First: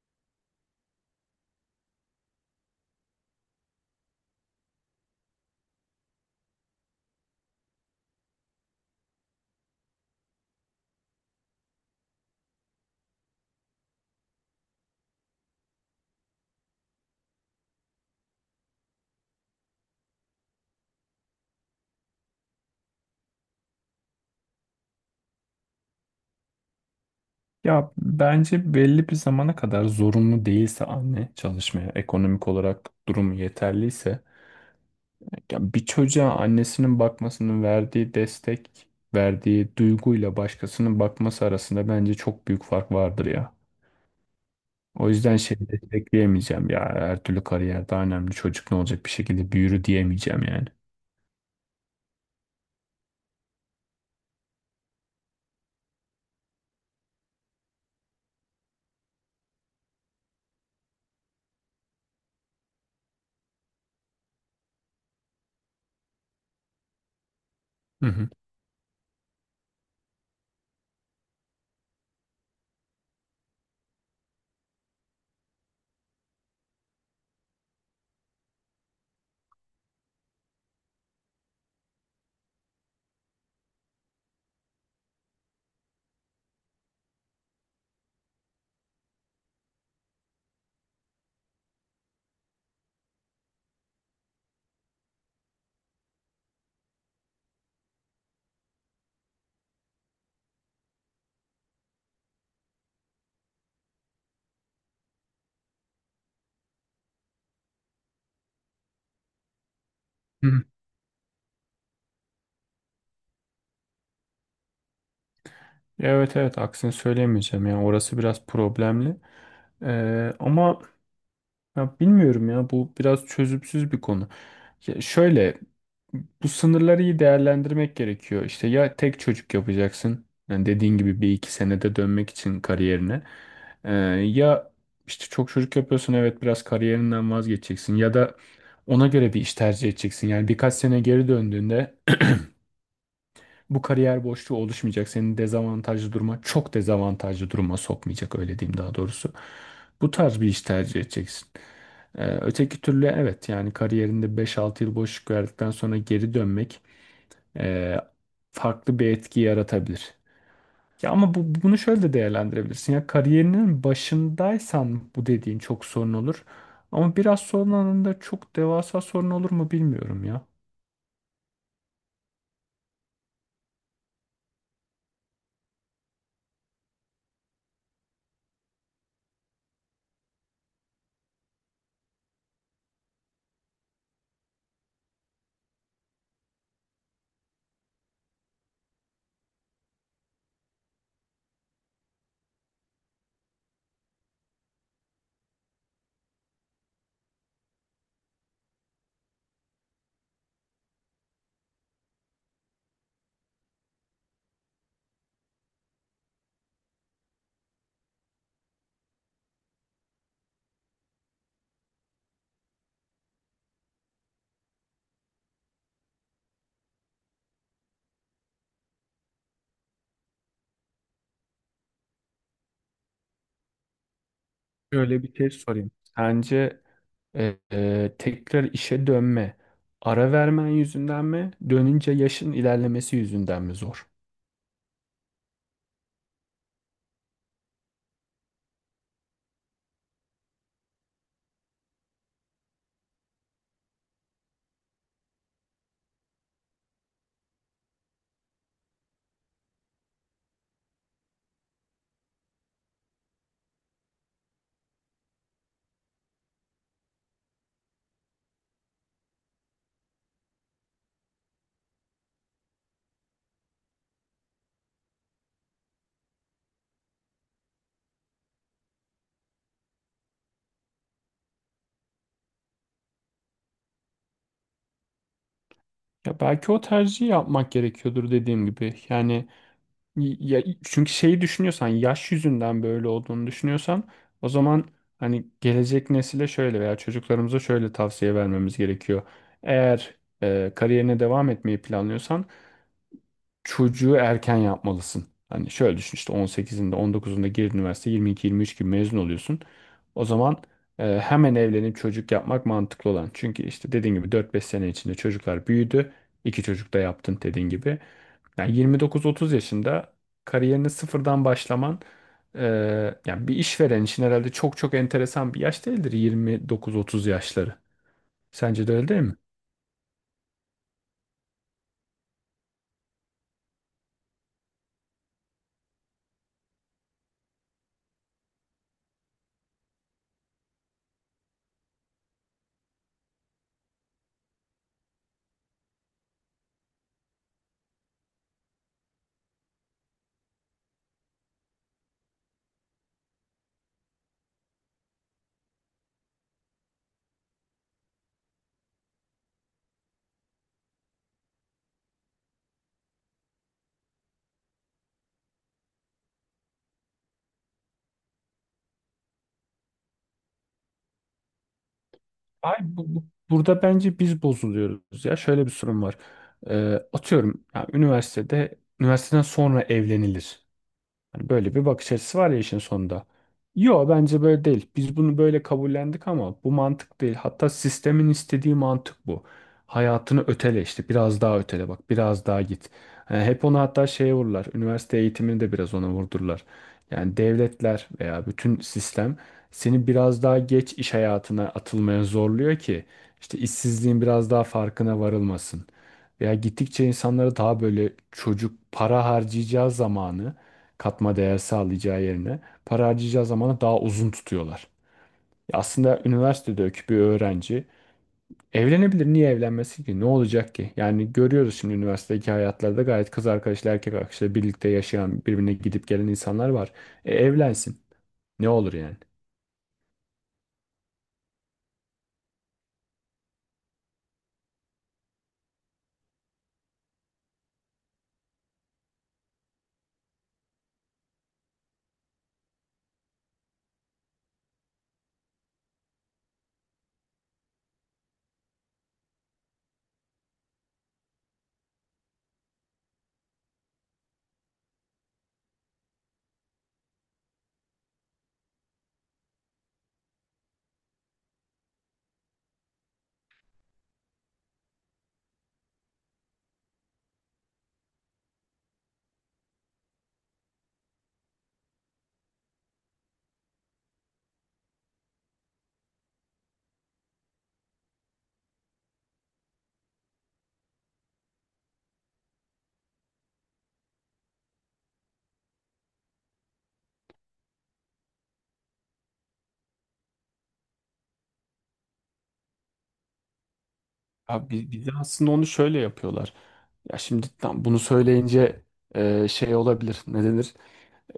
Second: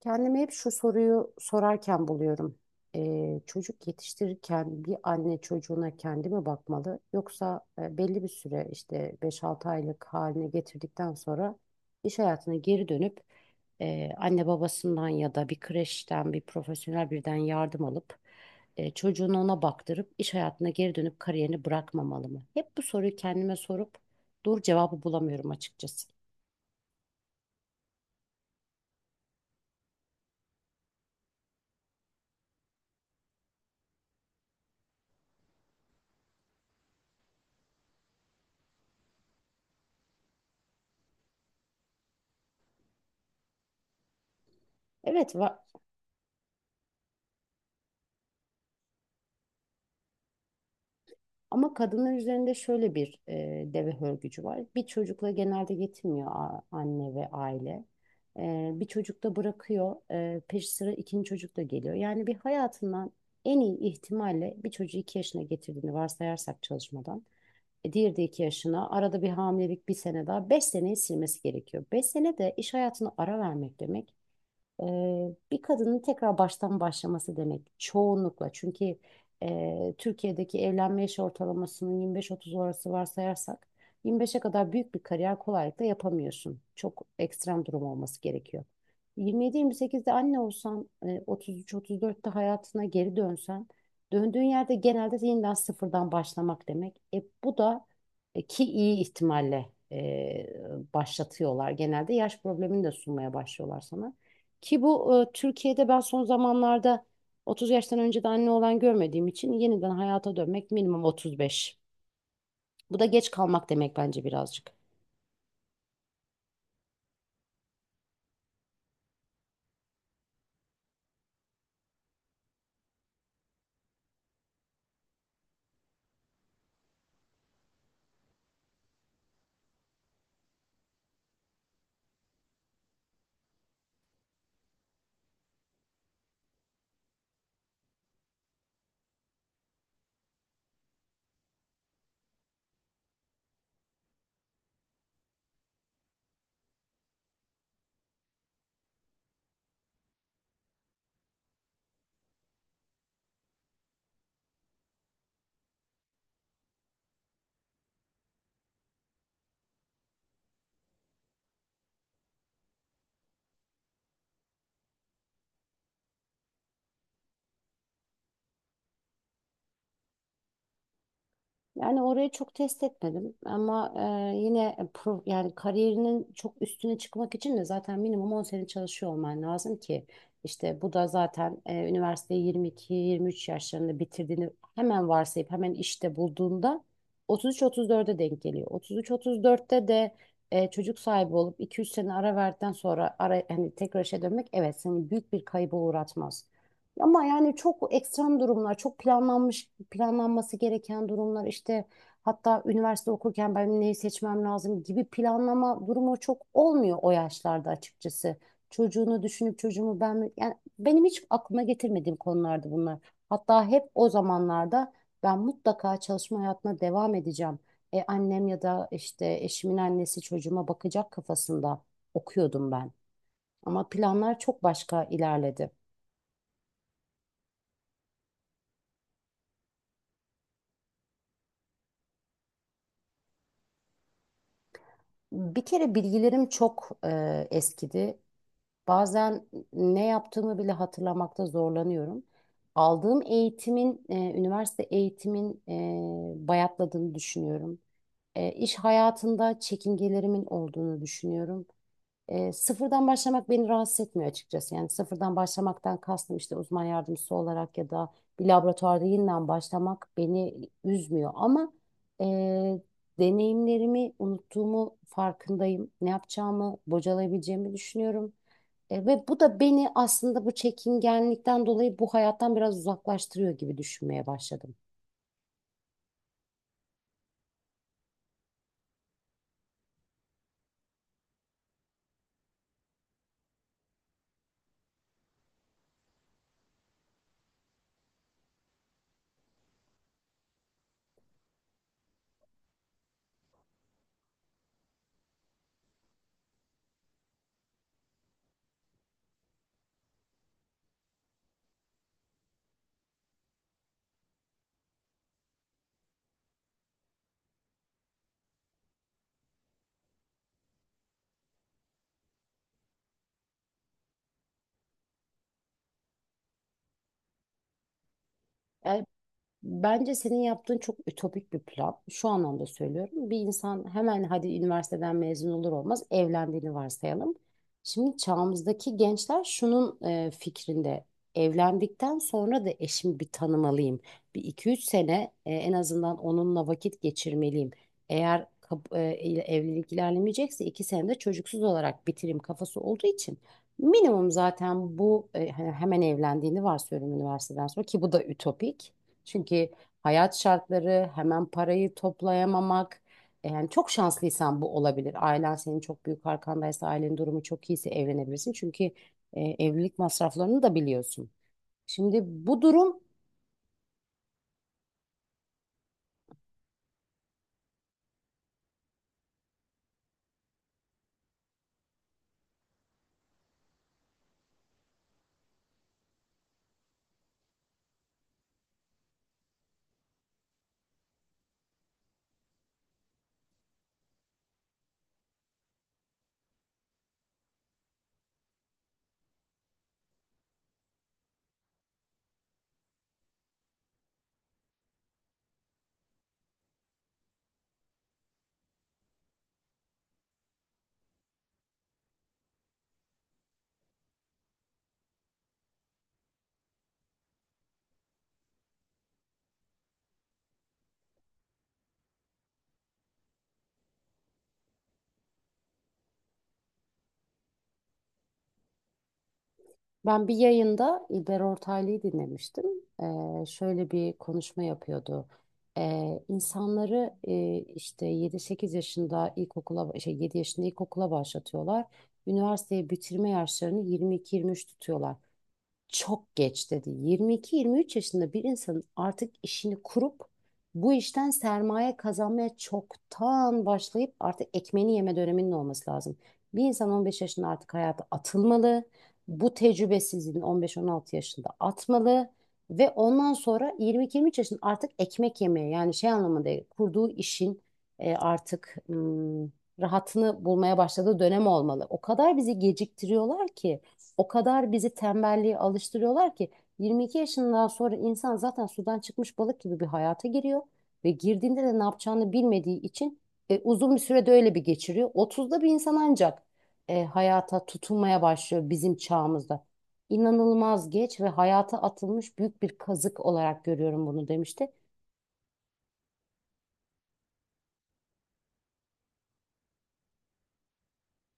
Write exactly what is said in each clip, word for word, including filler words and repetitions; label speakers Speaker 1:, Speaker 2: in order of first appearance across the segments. Speaker 1: Kendime hep şu soruyu sorarken buluyorum. Ee, çocuk yetiştirirken bir anne çocuğuna kendi mi bakmalı yoksa e, belli bir süre işte beş altı aylık haline getirdikten sonra iş hayatına geri dönüp e, anne babasından ya da bir kreşten bir profesyonel birden yardım alıp e, çocuğunu ona baktırıp iş hayatına geri dönüp kariyerini bırakmamalı mı? Hep bu soruyu kendime sorup doğru cevabı bulamıyorum açıkçası.
Speaker 2: Ya bence belli bir zamana kadar zorunlu değilse anne çalışmaya, ekonomik olarak durumu yeterliyse, ya bir çocuğa annesinin bakmasının verdiği destek, verdiği duyguyla başkasının bakması arasında bence çok büyük fark vardır ya. O
Speaker 1: Evet,
Speaker 2: yüzden şey
Speaker 1: va-
Speaker 2: destekleyemeyeceğim, ya her türlü kariyer daha önemli, çocuk ne olacak bir şekilde büyür diyemeyeceğim yani.
Speaker 1: Ama kadınlar üzerinde şöyle bir e, deve hörgücü var. Bir çocukla genelde yetinmiyor a- anne ve aile. E, bir çocuk da bırakıyor. E, peşi sıra ikinci çocuk da geliyor. Yani bir hayatından en iyi ihtimalle bir çocuğu iki yaşına getirdiğini varsayarsak çalışmadan. E,
Speaker 2: Hı
Speaker 1: diğeri de
Speaker 2: hı.
Speaker 1: iki yaşına. Arada bir hamilelik bir sene daha. Beş seneyi silmesi gerekiyor. Beş sene de iş hayatına ara vermek demek. Eee, bir kadının tekrar baştan başlaması demek çoğunlukla. Çünkü eee, Türkiye'deki evlenme yaş ortalamasının yirmi beş otuz arası varsayarsak yirmi beşe kadar büyük bir kariyer kolaylıkla yapamıyorsun. Çok ekstrem durum olması gerekiyor. yirmi yedi yirmi sekizde anne olsan, eee, otuz üç otuz dörtte hayatına geri dönsen, döndüğün yerde genelde yeniden sıfırdan başlamak demek. E, bu da e, ki iyi ihtimalle eee, başlatıyorlar. Genelde yaş problemini de sunmaya başlıyorlar sana. Ki bu e, Türkiye'de ben son zamanlarda otuz yaştan önce de anne olan görmediğim için yeniden hayata
Speaker 2: Hı hı.
Speaker 1: dönmek minimum otuz beş. Bu da geç kalmak demek bence birazcık.
Speaker 2: Evet, evet, aksini söyleyemeyeceğim yani orası biraz problemli. Ee, ama ya bilmiyorum, ya bu biraz çözümsüz bir konu. Ya şöyle, bu sınırları iyi değerlendirmek gerekiyor. İşte ya tek çocuk yapacaksın. Yani dediğin gibi bir iki senede dönmek için kariyerine. Ee, Ya işte çok çocuk yapıyorsun, evet, biraz kariyerinden vazgeçeceksin. Ya da ona göre bir iş tercih edeceksin. Yani birkaç sene geri döndüğünde bu kariyer boşluğu oluşmayacak. Senin dezavantajlı duruma, çok dezavantajlı duruma sokmayacak, öyle diyeyim daha doğrusu. Bu tarz bir iş tercih edeceksin. Ee, öteki türlü evet, yani kariyerinde beş altı yıl boşluk verdikten sonra geri dönmek e, farklı bir etki yaratabilir. Ya ama bu, bunu şöyle de değerlendirebilirsin. Ya kariyerinin başındaysan bu dediğin çok sorun olur. Ama biraz sonralarında çok devasa sorun olur mu bilmiyorum ya.
Speaker 1: Yani orayı çok test etmedim ama e, yine e, pro, yani kariyerinin çok üstüne çıkmak için de zaten minimum on sene çalışıyor olman lazım ki işte bu da zaten e, üniversiteyi yirmi iki yirmi üç yaşlarında bitirdiğini hemen varsayıp hemen işte bulduğunda otuz üç otuz dörde denk geliyor. otuz üç otuz dörtte de e, çocuk sahibi olup iki üç sene ara verdikten sonra ara, hani tekrar işe dönmek evet seni büyük bir kayba uğratmaz. Ama yani çok ekstrem durumlar, çok planlanmış, planlanması gereken durumlar işte hatta üniversite okurken ben neyi seçmem lazım gibi planlama durumu çok olmuyor o yaşlarda açıkçası. Çocuğunu düşünüp çocuğumu ben mi- yani benim hiç aklıma getirmediğim konulardı bunlar. Hatta hep o zamanlarda ben mutlaka çalışma hayatına devam edeceğim. E, annem ya da işte eşimin annesi çocuğuma bakacak kafasında okuyordum ben. Ama planlar çok başka
Speaker 2: Şöyle bir şey
Speaker 1: ilerledi.
Speaker 2: sorayım. Sence Ee, e, tekrar işe dönme, ara vermen yüzünden mi, dönünce yaşın ilerlemesi yüzünden mi zor?
Speaker 1: Bir kere bilgilerim çok e, eskidi. Bazen ne yaptığımı bile hatırlamakta zorlanıyorum. Aldığım eğitimin, e, üniversite eğitimin e, bayatladığını düşünüyorum. E, iş hayatında çekingelerimin olduğunu düşünüyorum. E, sıfırdan başlamak beni rahatsız etmiyor açıkçası. Yani sıfırdan başlamaktan kastım işte uzman yardımcısı olarak ya da bir laboratuvarda yeniden başlamak beni üzmüyor. Ama e, deneyimlerimi unuttuğumu farkındayım. Ne yapacağımı, bocalayabileceğimi düşünüyorum. E, ve bu da beni aslında bu çekingenlikten dolayı bu hayattan biraz uzaklaştırıyor gibi düşünmeye başladım.
Speaker 2: Ya belki o tercihi yapmak gerekiyordur dediğim gibi. Yani ya, çünkü şeyi düşünüyorsan, yaş yüzünden böyle olduğunu düşünüyorsan, o zaman hani gelecek nesile şöyle veya çocuklarımıza şöyle tavsiye vermemiz gerekiyor. Eğer e, kariyerine devam etmeyi planlıyorsan çocuğu erken yapmalısın. Hani şöyle düşün, işte on sekizinde on dokuzunda gir üniversite, yirmi iki yirmi üç gibi mezun oluyorsun. O zaman e, hemen evlenip çocuk yapmak mantıklı olan. Çünkü işte dediğin gibi dört beş sene içinde çocuklar büyüdü. İki çocuk da yaptın dediğin gibi. Yani yirmi dokuz otuz yaşında kariyerini sıfırdan başlaman, e, yani bir işveren için herhalde çok çok enteresan bir yaş değildir yirmi dokuz otuz yaşları. Sence de
Speaker 1: E,
Speaker 2: öyle değil mi?
Speaker 1: Bence senin yaptığın çok ütopik bir plan. Şu anlamda söylüyorum. Bir insan hemen hadi üniversiteden mezun olur olmaz evlendiğini varsayalım. Şimdi çağımızdaki gençler şunun e, fikrinde. Evlendikten sonra da eşimi bir tanımalıyım. Bir iki üç sene e, en azından onunla vakit geçirmeliyim. Eğer kap- e, evlilik ilerlemeyecekse iki sene de çocuksuz olarak bitireyim kafası olduğu için. Minimum zaten bu e, hani hemen evlendiğini varsayıyorum üniversiteden sonra ki bu da ütopik. Çünkü hayat şartları, hemen parayı toplayamamak. e, Yani çok şanslıysan bu olabilir. Ailen senin çok büyük arkandaysa, ailenin durumu çok iyiyse evlenebilirsin. Çünkü e, evlilik masraflarını da biliyorsun. Şimdi bu
Speaker 2: Ay,
Speaker 1: durum
Speaker 2: bu, bu- burada bence biz bozuluyoruz ya. Şöyle bir sorun var. Ee, atıyorum yani üniversitede üniversiteden sonra evlenilir. Hani böyle bir bakış açısı var ya işin sonunda. Yo, bence böyle değil. Biz bunu böyle kabullendik ama bu mantık değil. Hatta sistemin istediği mantık bu. Hayatını ötele işte. Biraz daha ötele bak. Biraz daha git. Yani hep onu hatta şeye vururlar. Üniversite eğitimini de biraz ona vurdurlar. Yani devletler veya bütün sistem seni biraz daha geç iş hayatına atılmaya zorluyor ki işte işsizliğin biraz daha farkına varılmasın. Veya gittikçe insanları daha böyle çocuk, para harcayacağı zamanı, katma değer sağlayacağı yerine, para harcayacağı zamanı daha uzun tutuyorlar. Ya aslında üniversitedeki bir öğrenci evlenebilir. Niye evlenmesin ki? Ne olacak ki? Yani görüyoruz, şimdi üniversitedeki hayatlarda gayet kız arkadaşlar erkek arkadaşlar birlikte yaşayan, birbirine gidip gelen insanlar var. E, evlensin. Ne olur yani?
Speaker 1: ben bir yayında İlber Ortaylı'yı dinlemiştim. E, şöyle bir konuşma yapıyordu. E, insanları e, işte yedi sekiz yaşında ilkokula, şey yedi yaşında ilkokula başlatıyorlar. Üniversiteyi bitirme yaşlarını yirmi iki yirmi üç tutuyorlar. Çok geç dedi. yirmi iki yirmi üç yaşında bir insanın artık işini kurup bu işten sermaye kazanmaya çoktan başlayıp artık ekmeğini yeme döneminin olması lazım. Bir insan on beş yaşında artık hayata atılmalı. Bu tecrübesizliğini on beş on altı yaşında atmalı. Ve ondan sonra yirmi iki yirmi üç yaşında artık ekmek yemeye yani şey anlamında değil, kurduğu işin e, artık hmm, rahatını bulmaya başladığı dönem olmalı. O kadar bizi geciktiriyorlar ki. O kadar bizi tembelliğe alıştırıyorlar ki yirmi iki yaşından sonra insan zaten sudan çıkmış balık gibi bir hayata giriyor ve girdiğinde de ne yapacağını bilmediği için e, uzun bir sürede öyle bir geçiriyor. otuzda bir insan ancak e, hayata tutunmaya başlıyor bizim çağımızda. İnanılmaz geç ve hayata atılmış büyük bir kazık olarak görüyorum bunu
Speaker 2: Abi
Speaker 1: demişti.
Speaker 2: bi- bir de aslında onu şöyle yapıyorlar. Ya şimdi tam bunu söyleyince e, şey olabilir. Ne denir?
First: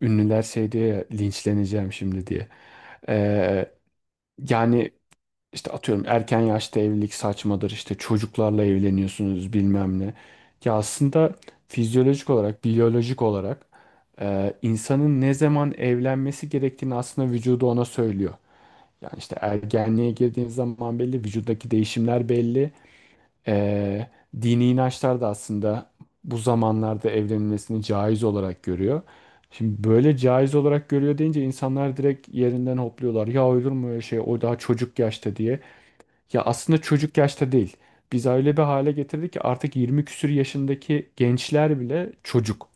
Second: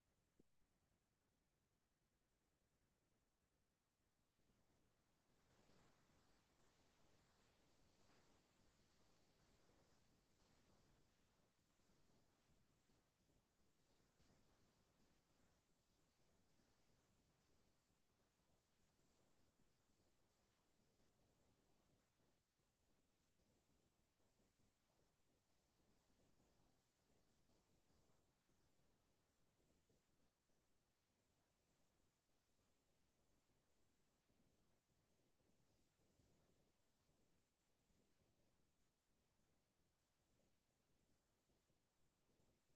Speaker 2: Ünlüler şey diye ya, linçleneceğim şimdi diye. E, Yani işte atıyorum, erken yaşta evlilik saçmadır. İşte çocuklarla evleniyorsunuz bilmem ne. Ya aslında fizyolojik olarak, biyolojik olarak e, insanın ne zaman evlenmesi gerektiğini aslında vücudu ona söylüyor. Yani işte ergenliğe girdiğin zaman belli, vücuttaki değişimler belli. Ee, Dini inançlar da aslında bu zamanlarda evlenilmesini caiz olarak görüyor. Şimdi böyle caiz olarak görüyor deyince insanlar direkt yerinden hopluyorlar. Ya olur mu öyle şey, o daha çocuk yaşta diye. Ya aslında çocuk yaşta değil. Biz öyle bir hale getirdik ki artık yirmi küsür yaşındaki gençler bile çocuk.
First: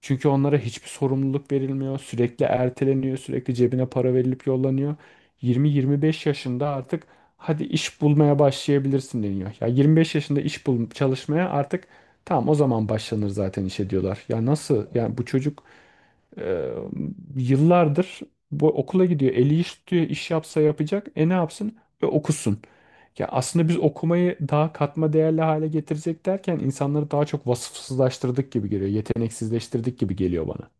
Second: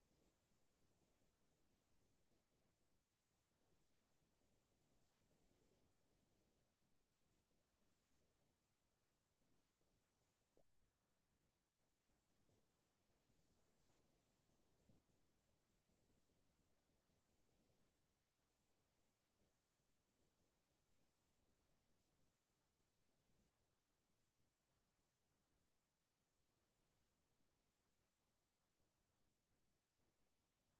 Speaker 2: Çünkü onlara hiçbir sorumluluk verilmiyor. Sürekli erteleniyor. Sürekli cebine para verilip yollanıyor. yirmi yirmi beş yaşında artık hadi iş bulmaya başlayabilirsin deniyor. Ya yirmi beş yaşında iş bul, çalışmaya artık, tamam o zaman başlanır zaten işe diyorlar. Ya nasıl? Yani bu çocuk ee, yıllardır bu okula gidiyor. Eli iş tutuyor, iş yapsa yapacak. E, ne yapsın? E, okusun. Ya aslında biz okumayı daha katma değerli hale getirecek derken insanları daha çok vasıfsızlaştırdık gibi geliyor. Yeteneksizleştirdik gibi geliyor bana.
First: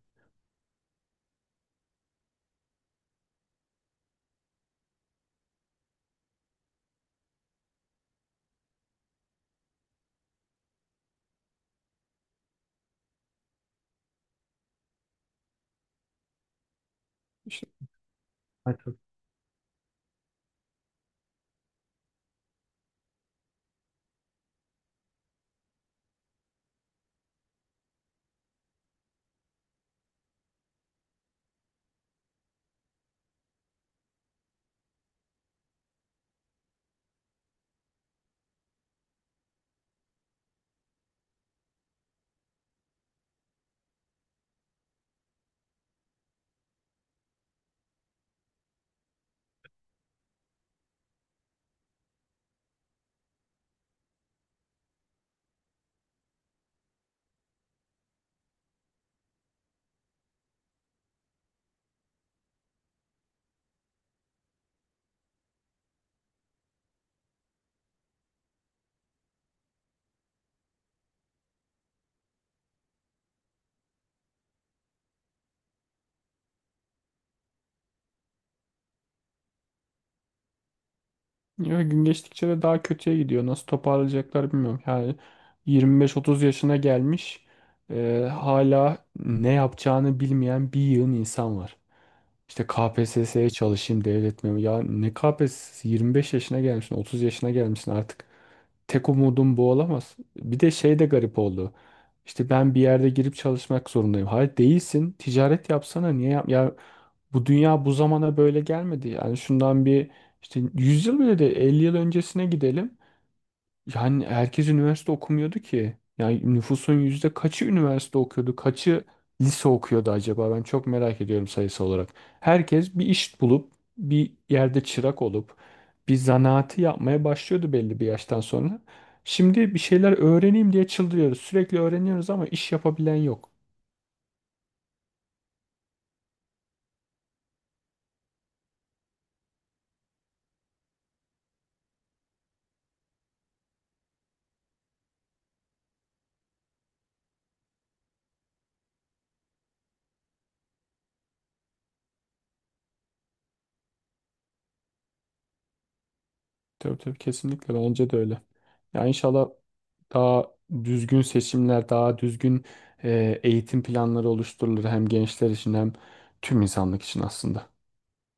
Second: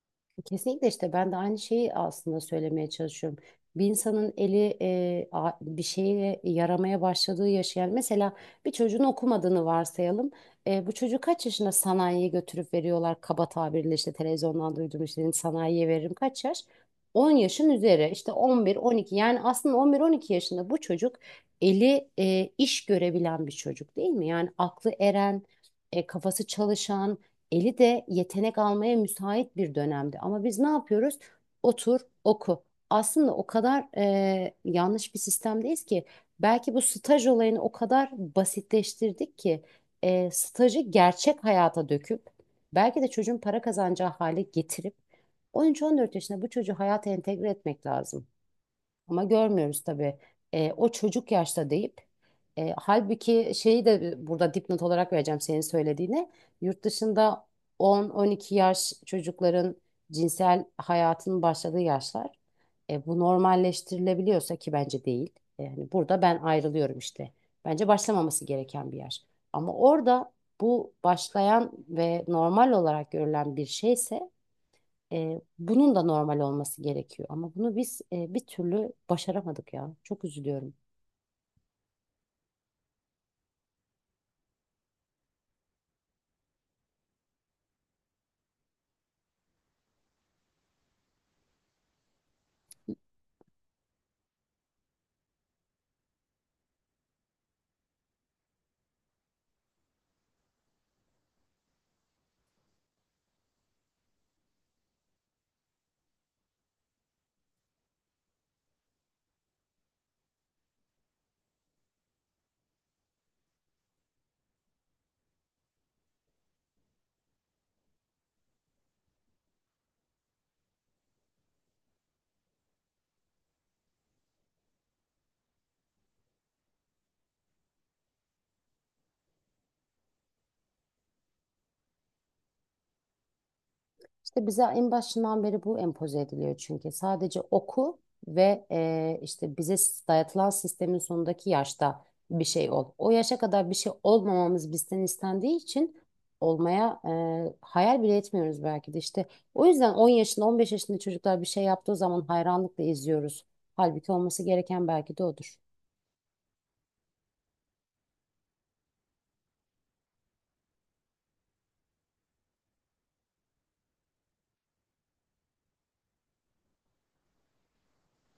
Speaker 1: Kesinlikle işte ben de aynı şeyi aslında söylemeye çalışıyorum. Bir insanın eli e, a- bir şeye yaramaya başladığı yaşayan mesela bir çocuğun okumadığını varsayalım. E, bu çocuğu kaç yaşında sanayiye götürüp veriyorlar kaba tabirle işte televizyondan duyduğum işte sanayiye veririm kaç yaş? on
Speaker 2: İşte.
Speaker 1: yaşın üzeri işte
Speaker 2: Evet.
Speaker 1: on bir on iki yani aslında on bir on iki yaşında bu çocuk eli e, iş görebilen bir çocuk değil mi? Yani aklı eren, e, kafası çalışan eli de yetenek almaya müsait bir dönemdi. Ama biz ne yapıyoruz? Otur, oku. Aslında o kadar e, yanlış bir sistemdeyiz ki belki bu staj olayını o kadar basitleştirdik ki e, stajı gerçek hayata döküp belki de çocuğun para kazanacağı hale getirip on üç on dört yaşında bu çocuğu hayata entegre etmek lazım. Ama görmüyoruz tabii. E, o çocuk yaşta deyip e, halbuki şeyi de burada dipnot olarak vereceğim senin söylediğine. Yurt dışında on on iki yaş çocukların cinsel hayatının başladığı yaşlar. E, bu normalleştirilebiliyorsa ki bence değil. E, Yani burada ben ayrılıyorum işte. Bence başlamaması gereken bir yaş. Ama orada bu başlayan ve normal olarak görülen bir şeyse e, bunun da normal olması gerekiyor. Ama bunu biz e, bir türlü başaramadık ya. Çok üzülüyorum.
Speaker 2: Ya gün geçtikçe de daha kötüye gidiyor. Nasıl toparlayacaklar bilmiyorum. Yani yirmi beş otuz yaşına gelmiş, e, hala ne yapacağını bilmeyen bir yığın insan var. İşte K P S S'ye çalışayım, devlet memuru. Ya ne K P S S, yirmi beş yaşına gelmişsin, otuz yaşına gelmişsin artık. Tek umudum bu olamaz. Bir de şey de garip oldu. İşte ben bir yerde girip çalışmak zorundayım. Hayır, değilsin. Ticaret yapsana. Niye yap? Ya bu dünya bu zamana böyle gelmedi. Yani şundan bir, işte yüz yıl bile de, elli yıl öncesine gidelim. Yani herkes üniversite okumuyordu ki. Yani nüfusun yüzde kaçı üniversite okuyordu, kaçı lise okuyordu acaba? Ben çok merak ediyorum sayısı olarak. Herkes bir iş bulup, bir yerde çırak olup, bir zanaatı yapmaya başlıyordu belli bir yaştan sonra. Şimdi bir şeyler öğreneyim diye çıldırıyoruz. Sürekli öğreniyoruz ama iş yapabilen yok.
Speaker 1: İşte bize en başından beri bu empoze ediliyor çünkü. Sadece oku ve e, işte bize dayatılan sistemin sonundaki yaşta bir şey ol. O yaşa kadar bir şey olmamamız bizden istendiği için olmaya e, hayal bile etmiyoruz belki de işte. O yüzden on yaşında on beş yaşında çocuklar bir şey yaptığı zaman hayranlıkla izliyoruz. Halbuki olması gereken belki de odur.
Speaker 2: Tabii tabii, kesinlikle bence de öyle. Ya inşallah daha düzgün seçimler, daha düzgün e, eğitim planları oluşturulur hem gençler için hem tüm insanlık için aslında.